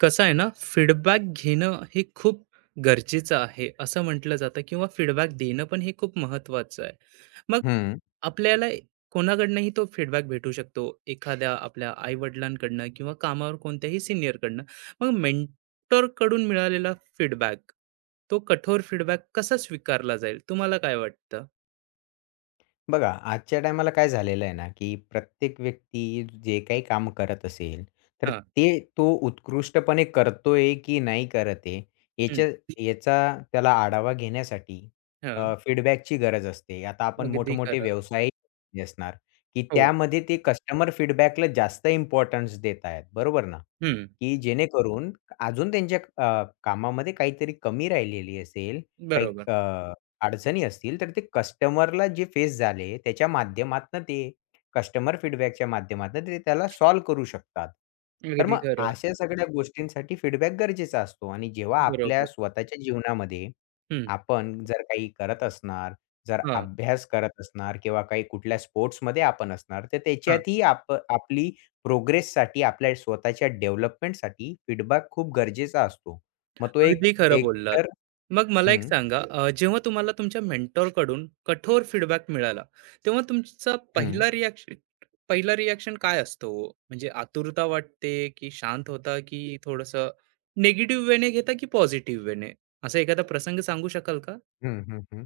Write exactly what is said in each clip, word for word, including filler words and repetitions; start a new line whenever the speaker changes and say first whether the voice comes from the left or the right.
right: कसं आहे ना, फीडबॅक घेणं हे खूप गरजेचं आहे, असं म्हटलं जातं किंवा फीडबॅक देणं पण हे खूप महत्त्वाचं आहे. मग
left: हं.
right: आपल्याला कोणाकडनंही तो फीडबॅक भेटू शकतो, एखाद्या आपल्या आई-वडिलांकडनं किंवा कामावर कोणत्याही सीनियरकडनं. मग मेंटरकडून मिळालेला फीडबॅक, तो कठोर फीडबॅक कसा स्वीकारला जाईल, तुम्हाला काय वाटतं?
left: बघा, आजच्या टायमाला काय झालेलं आहे ना, की प्रत्येक व्यक्ती जे काही काम करत असेल, तर
right: हां,
left: ते तो उत्कृष्टपणे करतोय की नाही करत आहे,
right: हं,
left: याच्या याचा त्याला आढावा घेण्यासाठी
right: हां,
left: अ, फीडबॅकची गरज असते. आता आपण
right: अगदी
left: मोठे-मोठे
right: खरं.
left: व्यवसाय असणार, की
right: हो,
left: त्यामध्ये ते कस्टमर फीडबॅकला जास्त इम्पोर्टन्स देत आहेत, बरोबर ना?
right: हं,
left: की जेणेकरून अजून त्यांच्या अ, कामामध्ये काहीतरी कमी राहिलेली असेल, काही
right: बरोबर.
left: अडचणी असतील, तर ते कस्टमरला जे फेस झाले, त्याच्या माध्यमातनं ते कस्टमर फीडबॅकच्या माध्यमातनं ते त्याला सॉल्व्ह करू शकतात. तर
right: अगदी
left: मग
right: खरं,
left: अशा सगळ्या गोष्टींसाठी फीडबॅक गरजेचा असतो आणि जेव्हा आपल्या
right: बरोबर.
left: स्वतःच्या जीवनामध्ये
right: हं,
left: आपण जर काही करत असणार, जर
right: हां,
left: अभ्यास करत असणार किंवा काही कुठल्या स्पोर्ट्समध्ये आपण असणार, तर त्याच्यातही आप आपली प्रोग्रेससाठी, आपल्या स्वतःच्या डेव्हलपमेंटसाठी फीडबॅक खूप गरजेचा असतो. मग तो एक
right: अगदी खरं
left: एक
right: बोललात.
left: तर
right: मग मला एक
left: हं,
right: सांगा, अ, जेव्हा तुम्हाला तुमच्या mentor कडून, कठोर फीडबॅक मिळाला, तेव्हा तुमचा
left: हं.
right: पहिला रिएक्शन पहिला रिएक्शन काय असतो हो? म्हणजे आतुरता वाटते, की शांत होता, की थोडंसं निगेटिव्ह वेने घेता, की पॉझिटिव्ह वेने? असा एखादा प्रसंग सांगू शकाल का?
left: हं, हं, हं.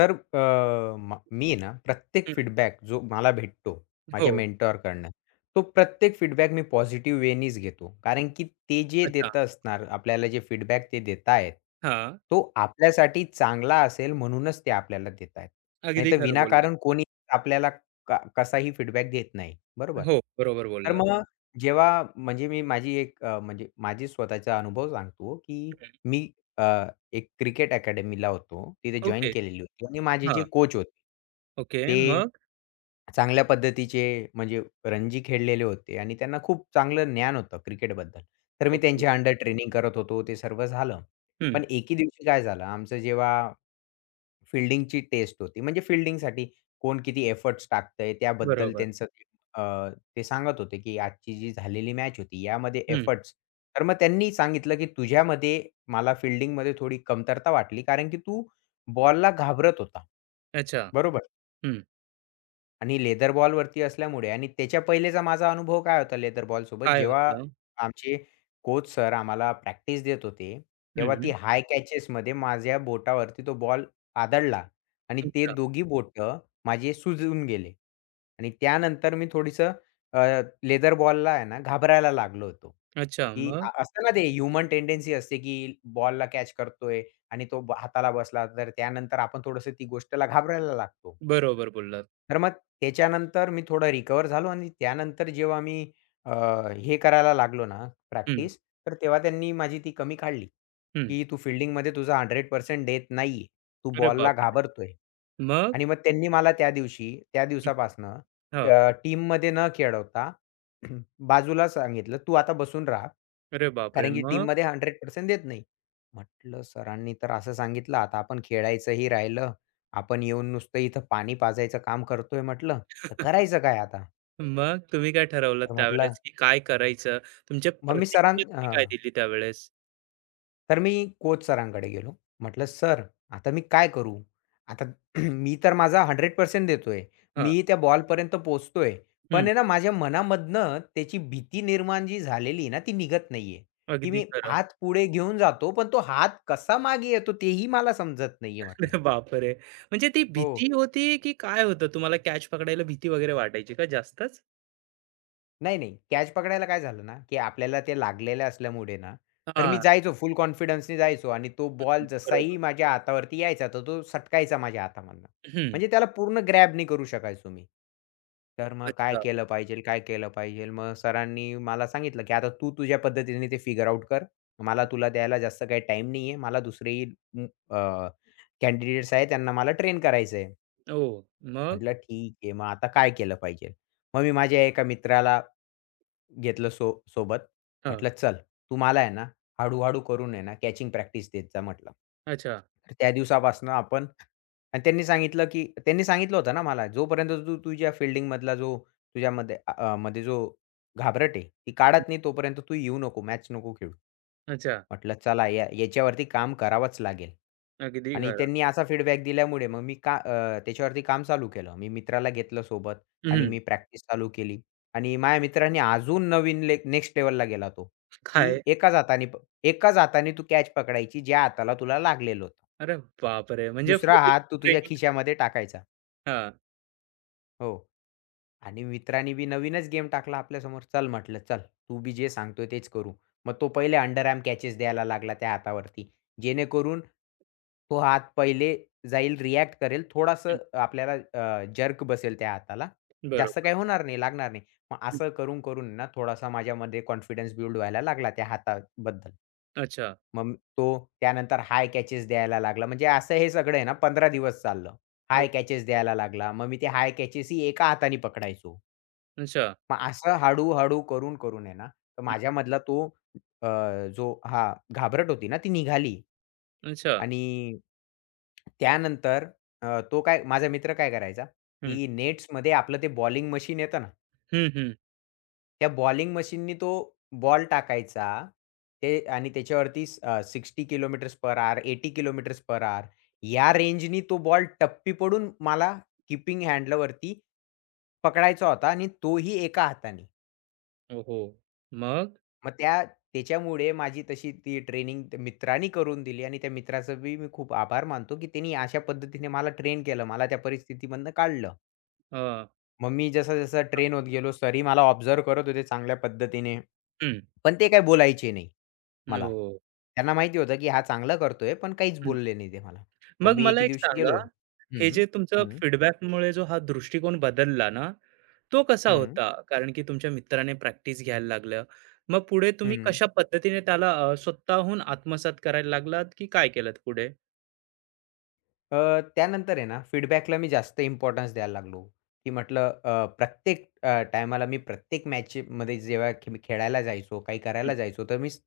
left: तर अ, म मी ना प्रत्येक
right: हं.
left: फीडबॅक जो मला भेटतो माझ्या
right: हो.
left: मेंटॉरकडनं, तो प्रत्येक फीडबॅक मी पॉझिटिव्ह वेनीच घेतो. कारण की ते जे
right: अच्छा.
left: देत असणार आपल्याला जे फीडबॅक ते देत आहेत,
right: हां.
left: तो आपल्यासाठी चांगला असेल म्हणूनच ते आपल्याला देत आहेत.
right: अगदी
left: नाहीतर
right: खरं
left: विनाकारण
right: बोललात.
left: कोणी आपल्याला क कसाही फीडबॅक देत नाही, बरोबर?
right: हो, बरोबर
left: तर
right: बोललात.
left: मग जेव्हा म्हणजे मी माझी एक अ, म्हणजे माझी स्वतःचा अनुभव सांगतो, की
right: हं.
left: मी अ एक क्रिकेट अकॅडमीला होतो. तिथे जॉइन
right: ओके.
left: केलेली होती आणि माझे जे
right: हां.
left: कोच होते,
right: ओके.
left: ते
right: मग?
left: चांगल्या पद्धतीचे म्हणजे रणजी खेळलेले होते आणि त्यांना खूप चांगलं ज्ञान होतं क्रिकेटबद्दल. तर मी
right: ओके.
left: त्यांच्या अंडर ट्रेनिंग करत होतो. ते सर्व झालं.
right: हं.
left: पण एके दिवशी काय झालं, आमचं जेव्हा फिल्डिंगची टेस्ट होती. म्हणजे फिल्डिंगसाठी कोण किती एफर्ट्स टाकतंय त्याबद्दल
right: बरोबर.
left: त्यांचं ते अ, ते सांगत होते, की आजची जी झालेली मॅच होती यामध्ये
right: हं.
left: एफर्ट्स. तर मग त्यांनी सांगितलं, की तुझ्यामध्ये मला फील्डिंगमध्ये थोडी कमतरता वाटली कारण की तू बॉलला घाबरत होता.
right: अच्छा.
left: बरोबर?
right: हं.
left: आणि लेदर बॉलवरती असल्यामुळे आणि त्याच्या पहिलेचा माझा अनुभव काय होता लेदर बॉलसोबत
right: काय
left: जेव्हा
right: होतं?
left: आमचे कोच सर आम्हाला प्रॅक्टिस देत होते, तेव्हा ती हाय कॅचेसमध्ये माझ्या बोटावरती तो बॉल आदळला आणि ते
right: अच्छा,
left: दोघी बोटं माझे सुजून गेले. आणि त्यानंतर मी थोडीसं लेदर बॉलला आहे ना घाबरायला लागलो होतो,
right: अच्छा.
left: की
right: मग?
left: अ असतं ना ते ह्युमन टेंडन्सी असते, की बॉलला कॅच करतोय आणि तो ब हाताला बसला तर त्यानंतर आपण थोडंसं ती गोष्टीला घाबरायला लागतो.
right: बरोबर बोललात.
left: तर मग त्याच्यानंतर मी थोडं रिकवर झालो आणि त्यानंतर जेव्हा मी अ, हे करायला लागलो ना
right: हं,
left: प्रॅक्टिस, तर तेव्हा त्यांनी माझी ती कमी काढली,
right: हं.
left: की "तू फील्डिंगमध्ये तुझा शंभर टक्के देत नाहीये. तू
right: अरे
left: बॉलला
right: बापरे!
left: घाबरतोय."
right: मग?
left: आणि मग त्यांनी मला त्या दिवशी त्या
right: हं,
left: दिवसापासनं
right: हां.
left: अ, टीममध्ये न खेळवता बाजूला सांगितलं, "तू आता बसून राहा,
right: अरे बापरे!
left: कारण की
right: मग?
left: टीममध्ये शंभर टक्के देत नाही." म्हटलं सरांनी तर असं सांगितलं, आता आपण खेळायचंही राहिलं आपण येऊन नुसतं इथं पाणी पाजायचं काम करतोय म्हटलं, तर करायचं काय आता?
right: मग तुम्ही काय ठरवलं
left: तर म्हटलं
right: त्यावेळेस, की काय करायचं? तुमच्या
left: मग मी सरां
right: प्रतिक्रिया तुम्ही
left: हां.
right: काय दिली त्यावेळेस?
left: तर मी कोच सरांकडे गेलो. म्हटलं, "सर, आता मी काय करू? आता मी तर माझा शंभर टक्के देतोय.
right: हां.
left: मी त्या बॉलपर्यंत पोहोचतोय. पण
right: हं.
left: आहे ना, माझ्या मनामधनं त्याची भीती निर्माण जी झालेली आहे ना, ती निघत नाहीये, की
right: अगदी
left: मी
right: खरं.
left: हात पुढे घेऊन जातो, पण तो हात कसा मागे येतो तेही मला समजत नाहीये," म्हटलं.
right: अरे बापरे! म्हणजे ती
left: हो.
right: भीती होती, की काय होतं? तुम्हाला कॅच पकडायला भीती वगैरे वाटायची का जास्तच?
left: नाही, नाही. कॅच पकडायला काय झालं ना, की आपल्याला ते लागलेलं असल्यामुळे ना, तर मी
right: हां.
left: जायचो फुल कॉन्फिडन्सनी जायचो आणि तो बॉल
right: बरोबर.
left: जसाही माझ्या हातावरती यायचा, तर तो सटकायचा माझ्या हातामधनं.
right: हं.
left: म्हणजे त्याला पूर्ण ग्रॅब नाही करू शकायचो मी. तर मग काय
right: अच्छा.
left: केलं पाहिजेल, काय केलं पाहिजेल? मग सरांनी मला सांगितलं, की "आता तू तुझ्या पद्धतीने ते फिगर आउट कर. मला तुला द्यायला जास्त काही टाईम नाहीये. मला दुसरेही कॅन्डिडेट्स आहेत त्यांना मला ट्रेन करायचंय."
right: ओह! मग?
left: म्हटलं ठीक आहे, मग आता काय केलं पाहिजे? मग मी माझ्या एका मित्राला घेतलं सो सोबत.
right: हां.
left: म्हटलं, "चल, तू मला आहे ना, हळू करून आहे ना, कॅचिंग प्रॅक्टिस देत जा," म्हटलं.
right: अच्छा.
left: तर त्या दिवसापासनं आपण आणि त्यांनी सांगितलं, की त्यांनी सांगितलं होतं ना मला, "जोपर्यंत तू तुझ्या फील्डिंगमधला जो तुझ्यामध्ये अ, मध्ये जो घाबरट आहे, ती
right: हम्म,
left: काढत नाही तोपर्यंत तू येऊ नको, मॅच नको खेळू."
right: अच्छा.
left: म्हटलं चला या याच्यावरती काम करावंच लागेल.
right: अगदी
left: आणि
right: खरं.
left: त्यांनी असा फीडबॅक दिल्यामुळे मग मी का अ, त्याच्यावरती काम चालू केलं. मी मित्राला घेतलं सोबत आणि
right: हं.
left: मी प्रॅक्टिस चालू केली आणि माझ्या मित्राने अजून नवीन ले नेक्स्ट लेव्हलला गेला तो, की
right: काय?
left: एकाच हाताने प एकाच हाताने तू कॅच पकडायची ज्या हाताला तुला लागलेलं होतं.
right: अरे बापरे! म्हणजे
left: दुसरा
right: फुल
left: हात तू तुझ्या
right: ट्रेनिंग
left: खिशामध्ये टाकायचा.
right: हां.
left: हो. आणि मित्रांनी बी नवीनच गेम टाकला आपल्यासमोर. चल म्हटलं, "चल, तू बी जे सांगतोय तेच करू." मग तो पहिले अंडर आर्म कॅचेस द्यायला लागला त्या हातावरती. जेणेकरून तो हात पहिले जाईल, रिएक्ट करेल.
right: हं.
left: थोडंसं आपल्याला जर्क बसेल त्या हाताला. जास्त
right: बरोबर.
left: काही होणार नाही, लागणार नाही. मग
right: हं.
left: असं करून, करून ना थोडासा माझ्यामध्ये कॉन्फिडन्स बिल्ड व्हायला लागला त्या हाताबद्दल.
right: अच्छा.
left: मग तो त्यानंतर हाय कॅचेस द्यायला लागला. म्हणजे असं हे सगळं आहे ना पंधरा दिवस चाललं.
right: अ,
left: हाय कॅचेस द्यायला लागला. मग मी ते हाय कॅचेस ही एका हाताने पकडायचो.
right: अच्छा.
left: मग असं हळू-हळू करून, करून आहे ना, तर
right: हं.
left: माझ्यामधला तो अ, जो हां, घाबरट होती ना ती निघाली.
right: अच्छा.
left: आणि त्यानंतर अ, तो काय माझा मित्र काय करायचा,
right: हं.
left: की नेट्समध्ये आपलं ते बॉलिंग मशीन येतं ना
right: हं, हं.
left: त्या बॉलिंग मशीननी तो बॉल टाकायचा. ते आणि त्याच्यावरती अ, साठ किलोमीटर्स पर हॉवर, ऐंशी किलोमीटर्स पर हॉवर या रेंजनी तो बॉल टप्पी पडून मला कीपिंग हँडलवरती पकडायचा होता आणि तोही एका हाताने.
right: ओहो! मग?
left: मग त्या त्याच्यामुळे माझी तशी ती ट्रेनिंग मित्रांनी करून दिली आणि त्या मित्राचं बी मी खूप आभार मानतो, की त्यांनी अशा पद्धतीने मला ट्रेन केलं. मला त्या परिस्थितीमधनं काढलं.
right: अ,
left: मग मी जसा-जसा ट्रेन होत गेलो, सरी ही मला ऑब्झर्व्ह करत होते चांगल्या पद्धतीने.
right: हं.
left: पण ते काही बोलायचे नाही मला.
right: हो.
left: त्यांना माहिती होतं, की हा चांगलं करतोय, पण काहीच
right: हं.
left: बोलले नाही ते मला. मग
right: मग
left: मी
right: मला
left: एके
right: एक
left: दिवशी
right: सांगा,
left: गेलो
right: हे
left: हं,
right: जे तुमचं
left: हं,
right: फीडबॅकमुळे जो हा दृष्टिकोन बदलला ना, तो कसा
left: हं,
right: होता? कारण की तुमच्या मित्राने प्रॅक्टिस घ्यायला लागलं. मग पुढे तुम्ही
left: हं.
right: कशा पद्धतीने त्याला अ, स्वतःहून आत्मसात करायला लागलात, की काय केलंत पुढे?
left: अ, त्यानंतर आहे ना, फीडबॅकला मी जास्त इम्पोर्टन्स द्यायला लागलो, की म्हटलं अ, प्रत्येक टायमाला मी प्रत्येक मॅचमध्ये जेव्हा मी खेळायला जायचो, काही
right: हं,
left: करायला जायचो, तर मी स-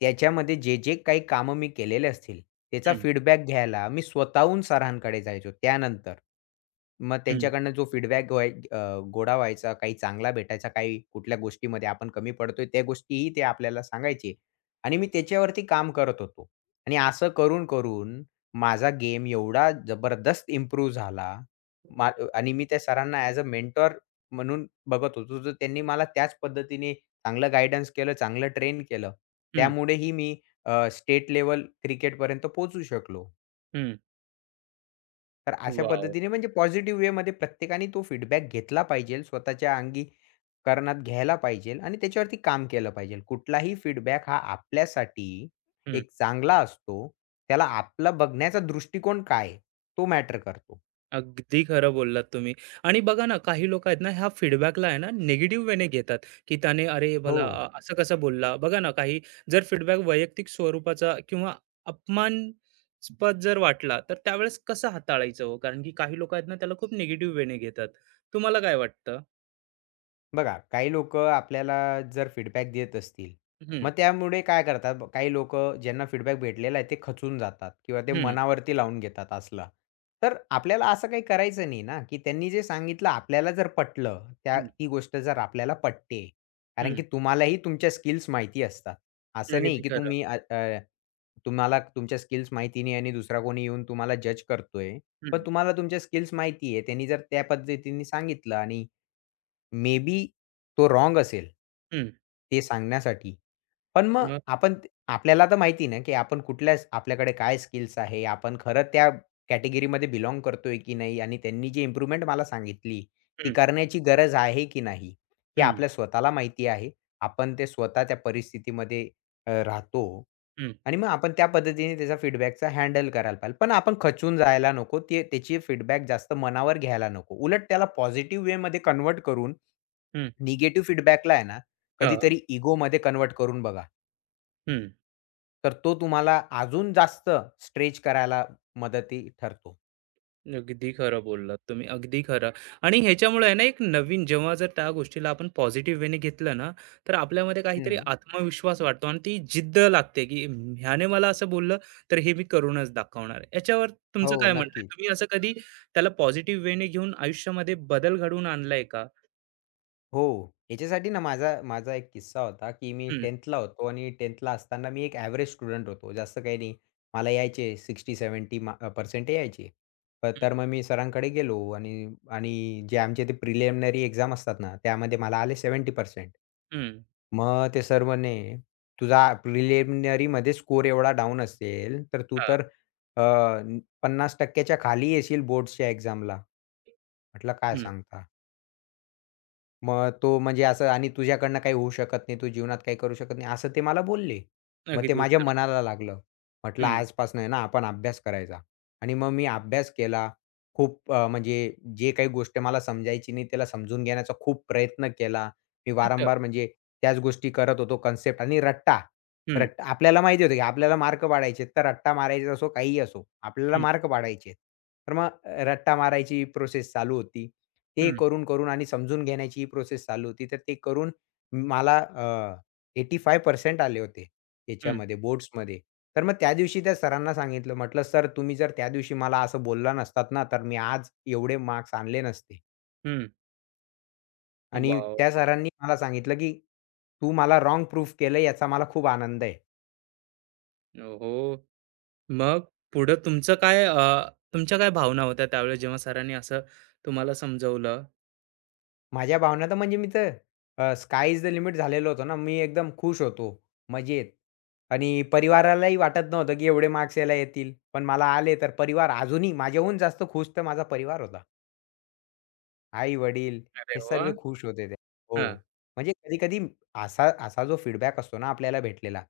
left: त्याच्यामध्ये जे, जे काही कामं मी केलेले असतील, त्याचा
right: हं,
left: फीडबॅक घ्यायला मी स्वतःहून सरांकडे जायचो त्यानंतर. मग
right: हं,
left: त्यांच्याकडनं जो फीडबॅक व्हाय अ, गोळा व्हायचा, काही चांगला भेटायचा, काही कुठल्या गोष्टीमध्ये आपण कमी पडतोय, त्या गोष्टीही ते आपल्याला सांगायचे आणि मी त्याच्यावरती काम करत होतो आणि असं करून-करून माझा गेम एवढा जबरदस्त इम्प्रूव्ह झाला. मा आणि मी त्या सरांना ॲज अ मेंटॉर म्हणून बघत होतो. तर त्यांनी मला त्याच पद्धतीने चांगलं गाईडन्स केलं, चांगलं ट्रेन केलं.
right: हं,
left: त्यामुळेही मी अ, स्टेट लेव्हल क्रिकेटपर्यंत पोहोचू शकलो.
right: हं.
left: तर अशा
right: वॉव!
left: पद्धतीने म्हणजे पॉझिटिव्ह वेमध्ये प्रत्येकाने तो फीडबॅक घेतला पाहिजे. स्वतःच्या अंगी करणात घ्यायला पाहिजे आणि त्याच्यावरती काम केलं पाहिजे. कुठलाही फीडबॅक हा आपल्यासाठी एक चांगला असतो. त्याला आपला बघण्याचा दृष्टिकोन काय आहे, तो मॅटर करतो.
right: अगदी खरं बोललात तुम्ही. आणि बघा ना, काही लोक आहेत ना ह्या फीडबॅकला आहे ना निगेटिव्ह वेने घेतात, की त्याने अरे
left: हो.
right: मला अ, असं कसं बोलला, बघा ना, काही जर फीडबॅक वैयक्तिक स्वरूपाचा किंवा अपमानस्पद जर वाटला तर त्यावेळेस कसं हाताळायचं हो, कारण की काही लोक आहेत ना त्याला खूप निगेटिव्ह वेने घेतात. तुम्हाला काय वाटतं?
left: बघा, काही लोक आपल्याला जर फीडबॅक देत असतील,
right: हम्म.
left: मग त्यामुळे काय करतात, ब- काही लोक ज्यांना फीडबॅक भेटलेला आहे, ते खचून जातात किंवा ते
right: हम्म.
left: मनावरती लावून घेतात असला. तर आपल्याला असं काही करायचं नाही ना, की त्यांनी जे सांगितलं आपल्याला जर पटलं, त्या
right: हम्म.
left: ती गोष्ट जर आपल्याला पटते. कारण की
right: हम्म.
left: तुम्हालाही तुमच्या स्किल्स माहिती असतात. असं नाही
right: अगदी
left: की
right: खरं.
left: तुम्ही अ, अ, तुम्हाला तुमच्या स्किल्स माहिती नाही आणि दुसरा कोणी येऊन तुम्हाला जज करतोय. पण
right: हम्म.
left: तुम्हाला तुमच्या स्किल्स माहिती आहे. त्यांनी जर त्या पद्धतीने सांगितलं आणि मे बी तो रॉंग असेल.
right: हम्म.
left: ते सांगण्यासाठी. पण मग
right: मग
left: आपण ते- आपल्याला तर माहिती ना, की आपण कुठल्या स- आपल्याकडे काय स्किल्स आहे, आपण खरं त्या कॅटेगरीमध्ये बिलॉन्ग करतोय की नाही आणि त्यांनी जी इम्प्रूव्हमेंट मला सांगितली, ती
right: हम्म.
left: करण्याची गरज आहे की नाही, हे
right: हम्म.
left: आपल्या स्वतःला माहिती आहे. आपण ते स्वतः त्या परिस्थितीमध्ये अ, राहतो
right: हम्म.
left: आणि मग आपण त्या पद्धतीने त्याचा फीडबॅकचा हँडल करायला पाहिजे. पण आपण खचून जायला नको. ते त्याची फीडबॅक जास्त मनावर घ्यायला नको. उलट त्याला पॉझिटिव्ह वेमध्ये कन्व्हर्ट करून
right: हम्म.
left: निगेटिव्ह फीडबॅकला आहे ना,
right: हा,
left: कधीतरी इगोमध्ये कन्व्हर्ट करून बघा.
right: हम्म.
left: तर तो तुम्हाला अजून जास्त स्ट्रेच करायला मदती ठरतो.
right: अगदी खरं बोललात तुम्ही, अगदी खरं. आणि ह्याच्यामुळे आहे ना, एक नवीन जेव्हा जर त्या गोष्टीला आपण पॉझिटिव्ह वेने घेतलं ना, तर आपल्यामध्ये काहीतरी
left: हं.
right: आत्मविश्वास वाढतो आणि ती जिद्द लागते, की "म, ह्याने मला असं बोललं, तर हे मी करूनच दाखवणार. आहे." याच्यावर
left: हो,
right: तुमचं काय म्हणणं आहे?
left: नक्कीच.
right: तुम्ही असं कधी त्याला पॉझिटिव्ह वेने घेऊन आयुष्यामध्ये बदल घडवून आणलाय का?
left: हो. याच्यासाठी ना माझा माझा एक किस्सा होता, की मी
right: हं,
left: दहावी ला होतो आणि दहावी ला असताना मी एक एव्हरेज स्टुडंट होतो. जास्त काही नाही. मला यायचे साठ सत्तर मा पर्सेंट यायचे. अ,
right: हं,
left: तर मग मी सरांकडे गेलो आणि आणि जे आमचे ते प्रिलिमिनरी एक्झाम असतात ना, त्यामध्ये मला आले सत्तर टक्के.
right: हं.
left: मग ते सर म्हणे, "तुझा प्रिलिमिनरीमध्ये स्कोर एवढा डाउन असेल, तर तू
right: हां.
left: तर अ, पन्नास टक्के च्या खाली येशील बोर्ड्सच्या एक्झामला." म्हटलं, "काय
right: हं.
left: सांगता?" मग तो म्हणजे असं आणि तुझ्याकडनं काही होऊ शकत नाही, तू जीवनात काही करू शकत नाही, असं ते मला बोलले. मग ते
right: अगदी
left: माझ्या
right: खरं.
left: मनाला लागलं. म्हटलं
right: हं.
left: आजपासून आहे ना आपण अभ्यास करायचा. आणि मग मी अभ्यास केला. खूप अ, म्हणजे जे काही गोष्ट मला समजायची नाही त्याला समजून घेण्याचा खूप प्रयत्न केला. मी
right: अच्छा.
left: वारंवार म्हणजे त्याच गोष्टी करत होतो कन्सेप्ट आणि रट्टा.
right: हं,
left: रट्टा आपल्याला माहिती होतं की आपल्याला मार्क पाडायचे तर रट्टा मारायचा असो, काहीही असो. आपल्याला
right: हं,
left: मार्क पाडायचे तर मग अ, रट्टा मारायची प्रोसेस चालू होती. ते
right: हं,
left: करून-करून आणि समजून घेण्याची ही प्रोसेस चालू होती. तर ते करून मला अ, पंच्याऐंशी टक्के आले होते
right: हं,
left: याच्यामध्ये बोर्ड्समध्ये. तर मग त्या दिवशी त्या सरांना सांगितलं, म्हटलं, "सर, तुम्ही जर त्या दिवशी मला असं बोलला नसतात ना, तर मी आज एवढे मार्क्स आणले नसते."
right: हं.
left: आणि
right: वॉव!
left: त्या सरांनी मला सांगितलं, की "तू मला रॉंग प्रूफ केलं याचा मला खूप आनंद आहे."
right: हो. मग पुढं तुमचं काय, अ, तुमच्या काय भावना होत्या त्यावेळेस जेव्हा सरांनी असं तुम्हाला समजवलं?
left: माझ्या भावना तर म्हणजे मी तर uh, sky is the limit झालेलो होतो ना. मी एकदम खुश होतो, मजेत आणि परिवारालाही वाटत नव्हतं, की एवढे मार्क्स याला येतील. पण मला आले तर परिवार अजूनही माझ्याहून जास्त खुश तर माझा परिवार होता. आई-वडील
right: अरे
left: हे
right: वाह!
left: सर्व खुश होते ते. हो.
right: हां.
left: म्हणजे कधी-कधी असा असा जो फीडबॅक असतो ना आपल्याला भेटलेला,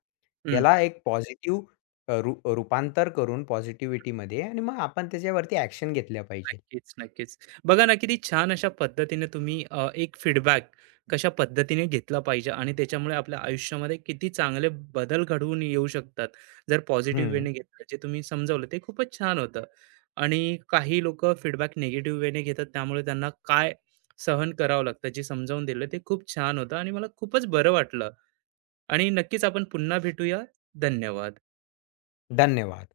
right: हं.
left: त्याला एक पॉझिटिव्ह अ, रूपांतर करून पॉझिटिव्हिटीमध्ये आणि मग आपण त्याच्यावरती ॲक्शन घेतल्या पाहिजे.
right: नक्कीच, नक्कीच. बघा ना, किती छान अशा पद्धतीने तुम्ही अ, एक फीडबॅक कशा पद्धतीने घेतला पाहिजे आणि त्याच्यामुळे आपल्या आयुष्यामध्ये किती चांगले बदल घडवून येऊ शकतात. जर पॉझिटिव्ह
left: हं.
right: वेने घेतलं, जे तुम्ही समजावलं ते खूपच छान होतं. आणि काही लोकं फीडबॅक निगेटिव्ह वेने घेतात, त्यामुळे त्यांना काय सहन करावं लागतं, जे समजावून दिलं ते खूप छान होतं आणि मला खूपच बरं वाटलं. आणि नक्कीच आपण पुन्हा भेटूया. धन्यवाद.
left: धन्यवाद.